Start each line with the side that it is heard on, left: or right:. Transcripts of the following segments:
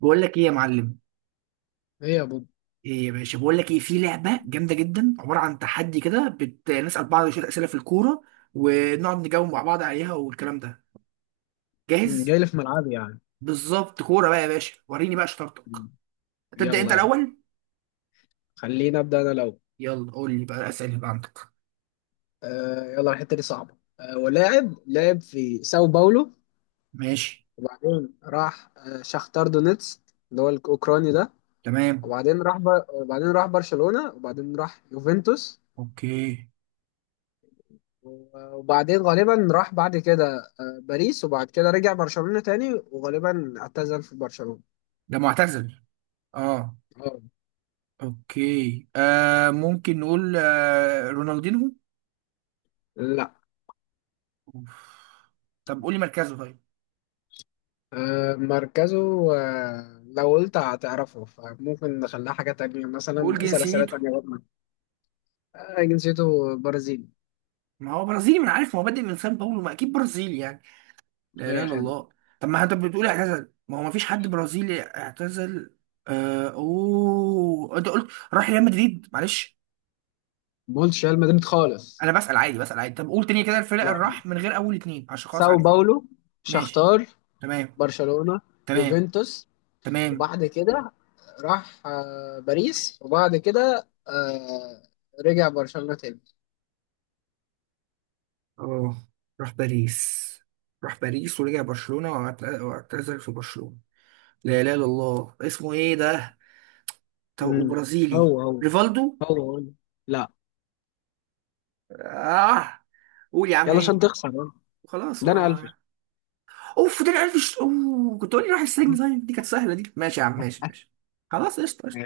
right: بقول لك ايه يا معلم؟
left: ايه يا بوب.
right: ايه يا باشا، بقول لك ايه، في لعبه جامده جدا، عباره عن تحدي كده. نسال بعض شويه اسئله في الكوره، ونقعد نجاوب مع بعض عليها والكلام ده. جاهز؟
left: جاي لي في ملعبي يعني.
right: بالظبط. كوره بقى يا باشا، وريني بقى شطارتك.
left: مم،
right: تبدا انت
left: يلا يلا.
right: الاول.
left: خليني ابدا انا الاول.
right: يلا قول لي بقى الاسئله اللي بقى عندك.
left: آه يلا، الحته دي صعبه. ولاعب لعب في ساو باولو.
right: ماشي.
left: وبعدين راح شختار دونيتسك، اللي هو الاوكراني ده.
right: تمام.
left: وبعدين راح وبعدين راح برشلونه، وبعدين راح يوفنتوس.
right: اوكي.
left: وبعدين غالبا راح بعد كده باريس، وبعد كده رجع برشلونه تاني، وغالبا اعتزل في برشلونه.
right: ده معتزل؟ اه.
left: اه.
right: اوكي، ممكن نقول رونالدينو؟
left: لا.
right: أوف. طب قول لي مركزه طيب.
left: مركزه. لو قلت هتعرفه فممكن نخليها حاجة تانية،
right: قول
left: مثلا اسأل أسئلة
right: جنسيته.
left: تانية برضه. جنسيته برازيلي.
right: ما هو برازيلي، ما انا عارف، ما هو بادئ من سان باولو، ما اكيد برازيلي يعني. لا اله
left: أي
right: الا
left: خدمة.
right: الله. طب ما انت بتقول اعتزل، ما هو ما فيش حد برازيلي اعتزل. آه، اوه، انت قلت راح ريال مدريد، معلش.
left: ما قلتش ريال مدريد خالص.
right: انا بسأل عادي، بسأل عادي. طب قول تاني كده الفرق اللي
left: لا.
right: راح من غير اول اتنين، عشان خلاص
left: ساو
right: عارف.
left: باولو،
right: ماشي.
left: شختار،
right: تمام.
left: برشلونة،
right: تمام
left: يوفنتوس،
right: تمام.
left: وبعد كده راح باريس، وبعد كده رجع برشلونة تاني.
right: اه. راح باريس. راح باريس ورجع برشلونة واعتزل في برشلونة. لا اله الا الله، اسمه ايه ده؟ طب
left: مم.
right: وبرازيلي؟
left: هو هو.
right: ريفالدو.
left: هو هو. لا.
right: اه. قول يا عم،
left: يلا عشان
right: مين؟
left: تخسر يلا.
right: خلاص،
left: ده انا
right: ما.
left: قفش.
right: اوف، ده عارف اوه، كنت اقول لي روح السجن. طيب، دي كانت سهله دي. ماشي يا عم، ماشي. خلاص، قشطه قشطه.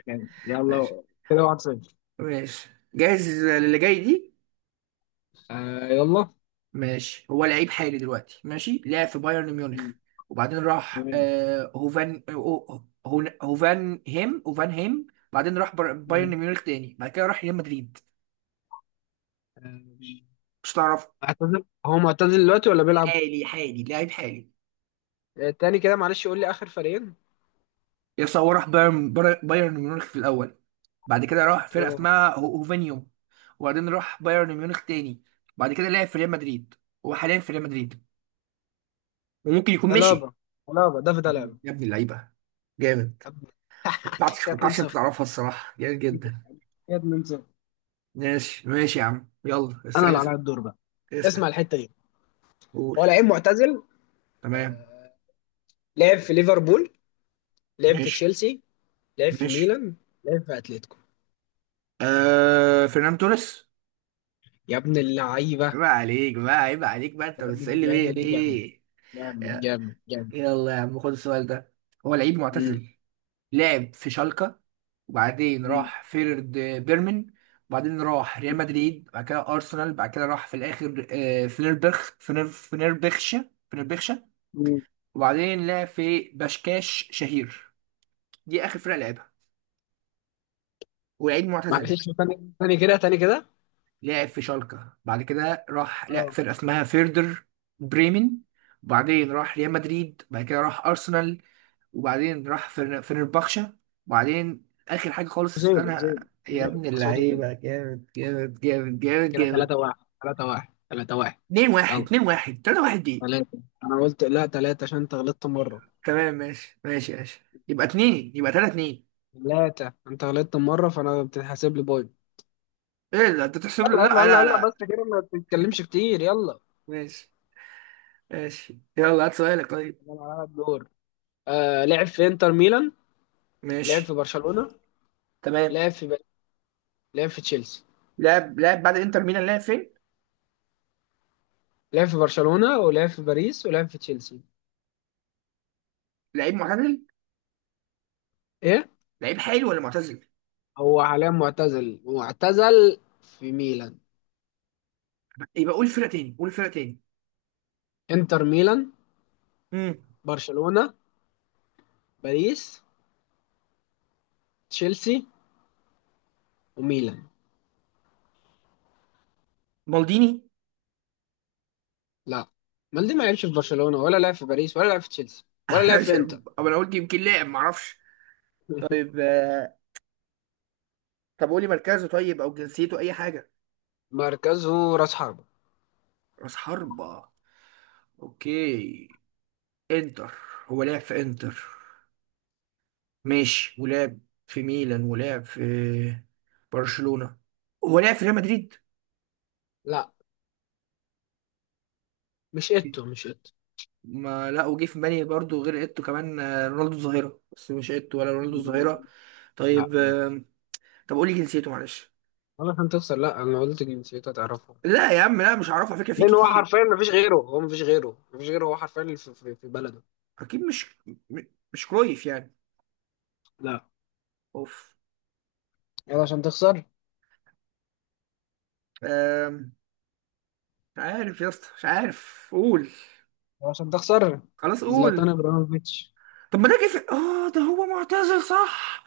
right: ماشي
left: يلا. كده واحد صفر.
right: ماشي، جاهز للي جاي دي؟
left: آه يلا.
right: ماشي. هو لعيب حالي دلوقتي، ماشي، لعب في بايرن ميونخ،
left: مم.
right: وبعدين راح
left: تمام.
right: هوفان هيم هوفان هيم. بعدين راح بايرن
left: مم.
right: ميونخ تاني، بعد كده راح ريال مدريد.
left: آه،
right: مش تعرف؟
left: اعتزل؟ هو معتزل دلوقتي ولا بيلعب؟
right: حالي، حالي، لعيب حالي.
left: تاني كده معلش، قول لي آخر فريقين.
right: يس، هو راح بايرن، بايرن ميونخ في الاول، بعد كده راح فرقه
left: تمام.
right: اسمها هوفانيوم، وبعدين راح بايرن ميونخ تاني، بعد كده لعب في ريال مدريد، هو حاليا في ريال مدريد، وممكن يكون مشي.
left: ألابا. ألابا دافيد ألابا.
right: يا ابن اللعيبه، جامد.
left: أب-
right: ما توقعتش، ما
left: كده
right: توقعتش انت
left: 2-0.
right: تعرفها الصراحه، جامد جدا.
left: كده 2-0.
right: ماشي ماشي يا عم، يلا،
left: أنا
right: استنى
left: اللي عليا
right: اسال.
left: الدور بقى. اسمع
right: اسأل.
left: الحتة دي.
right: قول.
left: هو لعيب معتزل.
right: تمام.
left: آه، لعب في ليفربول. لعب في
right: ماشي
left: تشيلسي. لعب في
right: ماشي.
left: ميلان. لعب في أتلتيكو.
right: آه، فرنان توريس.
left: يا ابن اللعيبة.
right: عيب عليك بقى، عيب عليك بقى، انت
left: جامد
right: بتسألني ليه،
left: جامد جامد
right: ليه؟
left: جامد جامد جامد.
right: يلا يا عم، خد السؤال ده. هو لعيب
left: مم.
right: معتزل، لعب في شالكة، وبعدين
left: مم.
right: راح فيرد، بيرمن، وبعدين راح ريال مدريد، بعد كده أرسنال، بعد كده راح في الآخر، فنربخشة فنربخشة،
left: مم.
right: وبعدين لعب في بشكاش شهير، دي آخر فرقة لعبها، ولعيب معتزل.
left: معلش، تاني تاني كده، تاني كده.
right: لعب في شالكة، بعد كده راح لا فرقة اسمها فيردر، بريمن، وبعدين راح ريال مدريد، بعد كده راح أرسنال، وبعدين راح فنربخشة، وبعدين آخر حاجة خالص
left: زيرو
right: أنا.
left: زيرو
right: يا ابن
left: زيرو، بس برضه زيرو.
right: اللعيبة، جامد جامد جامد جامد
left: كده
right: جامد.
left: 3 1. 3 1 3 1.
right: اتنين واحد
left: يلا.
right: اتنين واحد تلاتة واحد دي؟
left: 3، انا قلت لا 3 عشان انت غلطت مرة.
right: تمام ماشي ماشي ماشي، يبقى اتنين، يبقى تلاتة اتنين.
left: 3، انت غلطت مرة فانا بتتحسب لي بوينت.
right: ايه ده انت تحسب،
left: يلا يلا
right: لا
left: يلا
right: لا
left: يلا،
right: لا.
left: بس كده ما تتكلمش كتير، يلا.
right: ماشي ماشي، يلا هات سؤالك طيب.
left: يلا على الدور. لعب في انتر ميلان. لعب في
right: ماشي.
left: برشلونة.
right: تمام.
left: لعب في باريس. لعب في تشيلسي.
right: لاعب، لاعب بعد انتر ميلان لاعب فين؟
left: لعب في برشلونة، ولعب في باريس، ولعب في تشيلسي.
right: لعيب معتزل؟
left: ايه.
right: لعيب حالي ولا معتزل؟
left: هو حاليا معتزل، معتزل في ميلان.
right: يبقى قول فرقة تاني، قول فرقة تاني.
left: انتر ميلان،
right: امم،
left: برشلونة، باريس، تشيلسي، وميلان.
right: مالديني.
left: لا. مالدي ما لعبش في برشلونة، ولا لعب في باريس، ولا لعب في تشيلسي، ولا لعب
right: مش-
left: في انتر.
right: أما انا قلت يمكن لاعب، معرفش. طيب، طب قولي مركزه طيب، او جنسيته، اي حاجه.
left: مركزه راس حربة.
right: راس حربة. اوكي. انتر، هو لعب في انتر، ماشي، ولعب في ميلان، ولعب في برشلونة، هو لعب في ريال مدريد؟
left: لا. مش
right: اوكي.
left: ايتو، مش ايتو.
right: ما لا، وجه في بالي برضه غير ايتو، كمان رونالدو الظاهرة، بس مش ايتو ولا رونالدو الظاهرة.
left: لا.
right: طيب،
left: لا.
right: آم، طب قولي جنسيته معلش.
left: ولا عشان تخسر. لا، انا قلت جنسيته تعرفه.
right: لا يا عم، لا، مش هعرفه على فكرة، في
left: لان هو
right: كتير.
left: حرفيا ما فيش غيره، هو ما فيش غيره، ما فيش غيره، هو حرفيا اللي في بلده.
right: اكيد مش، م- مش كرويف يعني؟
left: لا.
right: اوف.
left: يلا عشان تخسر.
right: آم، مش عارف يا اسطى، مش عارف، قول.
left: يلا عشان تخسر.
right: خلاص
left: زلاتان
right: قول.
left: ابراهيموفيتش.
right: طب ما ده جه في اه، ده هو معتزل صح؟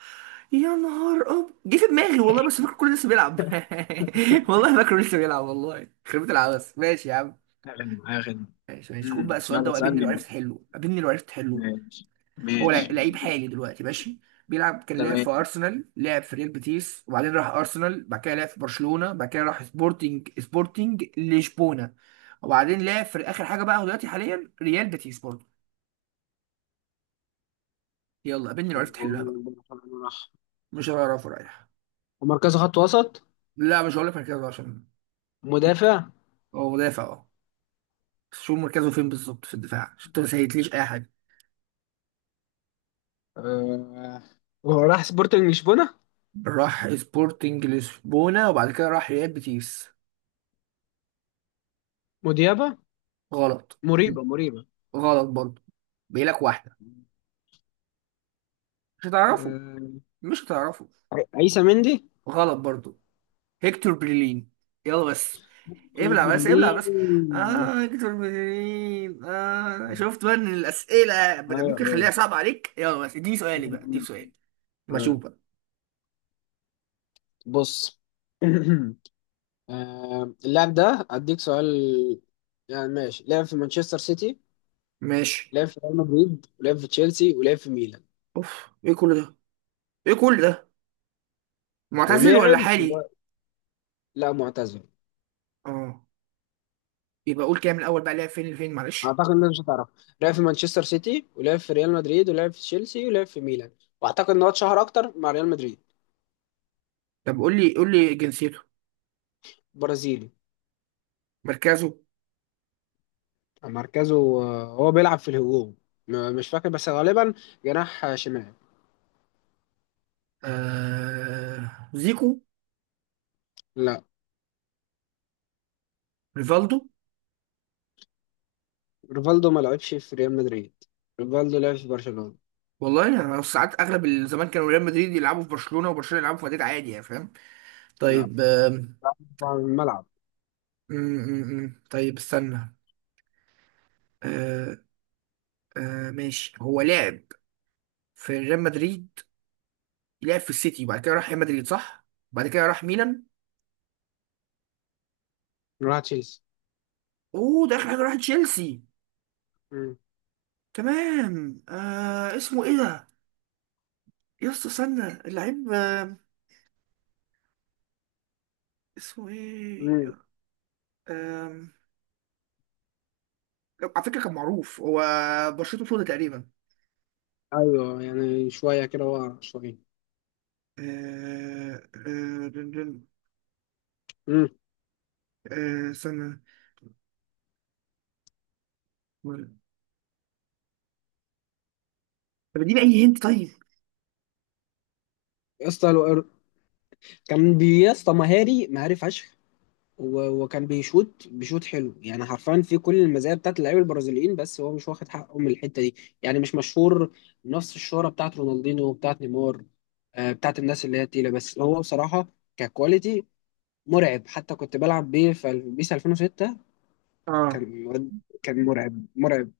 right: يا نهار اب، جه في دماغي والله، بس فاكر كله لسه بيلعب. والله فاكره لسه بيلعب، والله خربت العبس. ماشي يا عم،
left: يا خدمة يا خدمة.
right: ماشي ماشي. خد بقى السؤال ده،
left: يلا
right: وقابلني
left: اسألني
right: لو
left: بقى.
right: عرفت حله، قابلني لو عرفت حله.
left: ماشي.
right: هو
left: ماشي.
right: لعيب حالي دلوقتي، ماشي، بيلعب، كان لعب في
left: تمام.
right: ارسنال، لعب في ريال بيتيس، وبعدين راح ارسنال، بعد كده لعب في برشلونة، بعد كده راح سبورتنج لشبونة، وبعدين لعب في اخر حاجة بقى، هو دلوقتي حاليا ريال بيتيس برضه. يلا قابلني لو عرفت حلها بقى. مش هعرفه رايح.
left: ومركزه خط وسط.
right: لا، مش هقول لك مركزه عشان.
left: مدافع.
right: هو مدافع اه، بس شوف مركزه فين بالظبط في الدفاع، عشان ما سهلتليش اي حاجه.
left: آه. وهو راح سبورتنج لشبونة.
right: راح سبورتنج لشبونه وبعد كده راح ريال بيتيس.
left: مديابة.
right: غلط.
left: مريبة. مريبة.
right: غلط برضه. بيقولك واحده مش هتعرفه،
left: آه.
right: مش هتعرفه.
left: عيسى مندي.
right: غلط برضه. هيكتور بريلين. يلا بس، ابلع بس، ابلع بس. اه،
left: بليز.
right: هيكتور بريلين، اه. شفت بقى ان الاسئله
left: آه.
right: ممكن
left: آه.
right: اخليها صعبه عليك. يلا بس اديني سؤالي بقى، اديني سؤالي. ما اشوف
left: آه.
right: بقى.
left: بص. اللاعب ده اديك سؤال، يعني ماشي. لعب في مانشستر سيتي.
right: ماشي.
left: لعب في ريال مدريد، ولعب في تشيلسي، ولعب في ميلان.
right: اوف، ايه كل ده؟ ايه كل ده؟ معتزل ولا
left: ولعب في.
right: حالي؟
left: لا، معتزل.
right: اه. يبقى قول كده من الاول بقى، لعب فين لفين، معلش.
left: اعتقد الناس مش هتعرف. لعب في مانشستر سيتي، ولعب في ريال مدريد، ولعب في تشيلسي، ولعب في ميلان. واعتقد ان هو اتشهر اكتر مع ريال مدريد.
right: طب قول لي، قول لي جنسيته.
left: برازيلي.
right: مركزه.
left: مركزه. هو بيلعب في الهجوم. مش فاكر بس غالبا جناح شمال.
right: آه... زيكو.
left: لا.
right: ريفالدو.
left: ريفالدو ما لعبش في ريال مدريد. ريفالدو لعب في برشلونة.
right: والله انا ساعات اغلب الزمان كانوا ريال مدريد يلعبوا في برشلونة، وبرشلونة يلعبوا في مدريد عادي يعني، فاهم.
left: لا.
right: طيب آه...
left: لعب في الملعب.
right: م -م -م. طيب استنى. آه... آه... ماشي، هو لعب في ريال مدريد، لعب في السيتي، وبعد كده راح ريال مدريد صح؟ بعد كده راح ميلان.
left: راح تشيلسي.
right: اوه، ده اخر حاجة، راح تشيلسي.
left: مم.
right: تمام. آه... اسمه ايه ده؟ يا اسطى، استنى، اللعيب آم، اسمه ايه؟
left: مم.
right: آم، على فكره كان معروف هو، بشرته سودا تقريبا.
left: ايوه، يعني شويه كده ورا شويه.
right: آه، آه، دن- دن-
left: مم.
right: استنى. طب اديني اي هنت طيب.
left: يا اسطى كان يا اسطى، مهاري مهاري فشخ. وكان بيشوط بيشوط حلو، يعني حرفيا في كل المزايا بتاعت اللعيبه البرازيليين، بس هو مش واخد حقه من الحته دي، يعني مش مشهور نفس الشهره بتاعت رونالدينو وبتاعت نيمار، بتاعت الناس اللي هي تقيله، بس هو بصراحه ككواليتي مرعب، حتى كنت بلعب بيه في بيس 2006.
right: اه.
left: كان واد- كان مرعب مرعب.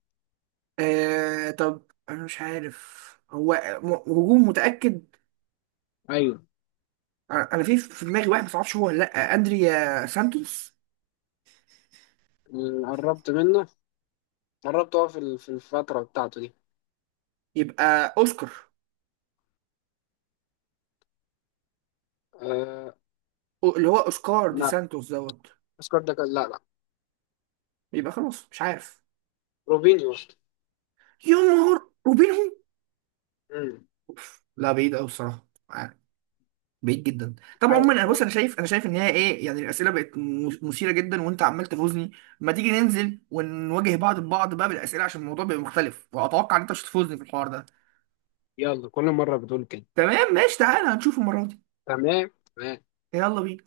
right: آه، طب انا مش عارف هو، هجوم متاكد؟
left: ايوه.
right: انا في دماغي واحد، بس معرفش هو ولا لا، اندريا سانتوس.
left: قربت منه. قربت، هو في في الفتره بتاعته دي.
right: يبقى اوسكار.
left: أه.
right: اللي هو اوسكار دي
left: لا
right: سانتوس دوت.
left: اسكت، ده كان، لا لا.
right: يبقى خلاص مش عارف.
left: روبينيو.
right: يا نهار، وبينهم!
left: أمم.
right: أوف. لا، بعيد قوي الصراحه، بعيد جدا. طب عموما،
left: عارف
right: انا بص، انا
left: يعني.
right: شايف، انا شايف ان هي ايه يعني، الاسئله بقت مثيره جدا، وانت عمال تفوزني. ما تيجي ننزل ونواجه بعض ببعض بقى بالاسئله، عشان الموضوع بيبقى مختلف، واتوقع ان انت مش هتفوزني في الحوار ده.
left: يلا كل مره بتقول كده.
right: تمام ماشي، تعالى هنشوف المره دي.
left: تمام. تمام.
right: يلا بينا.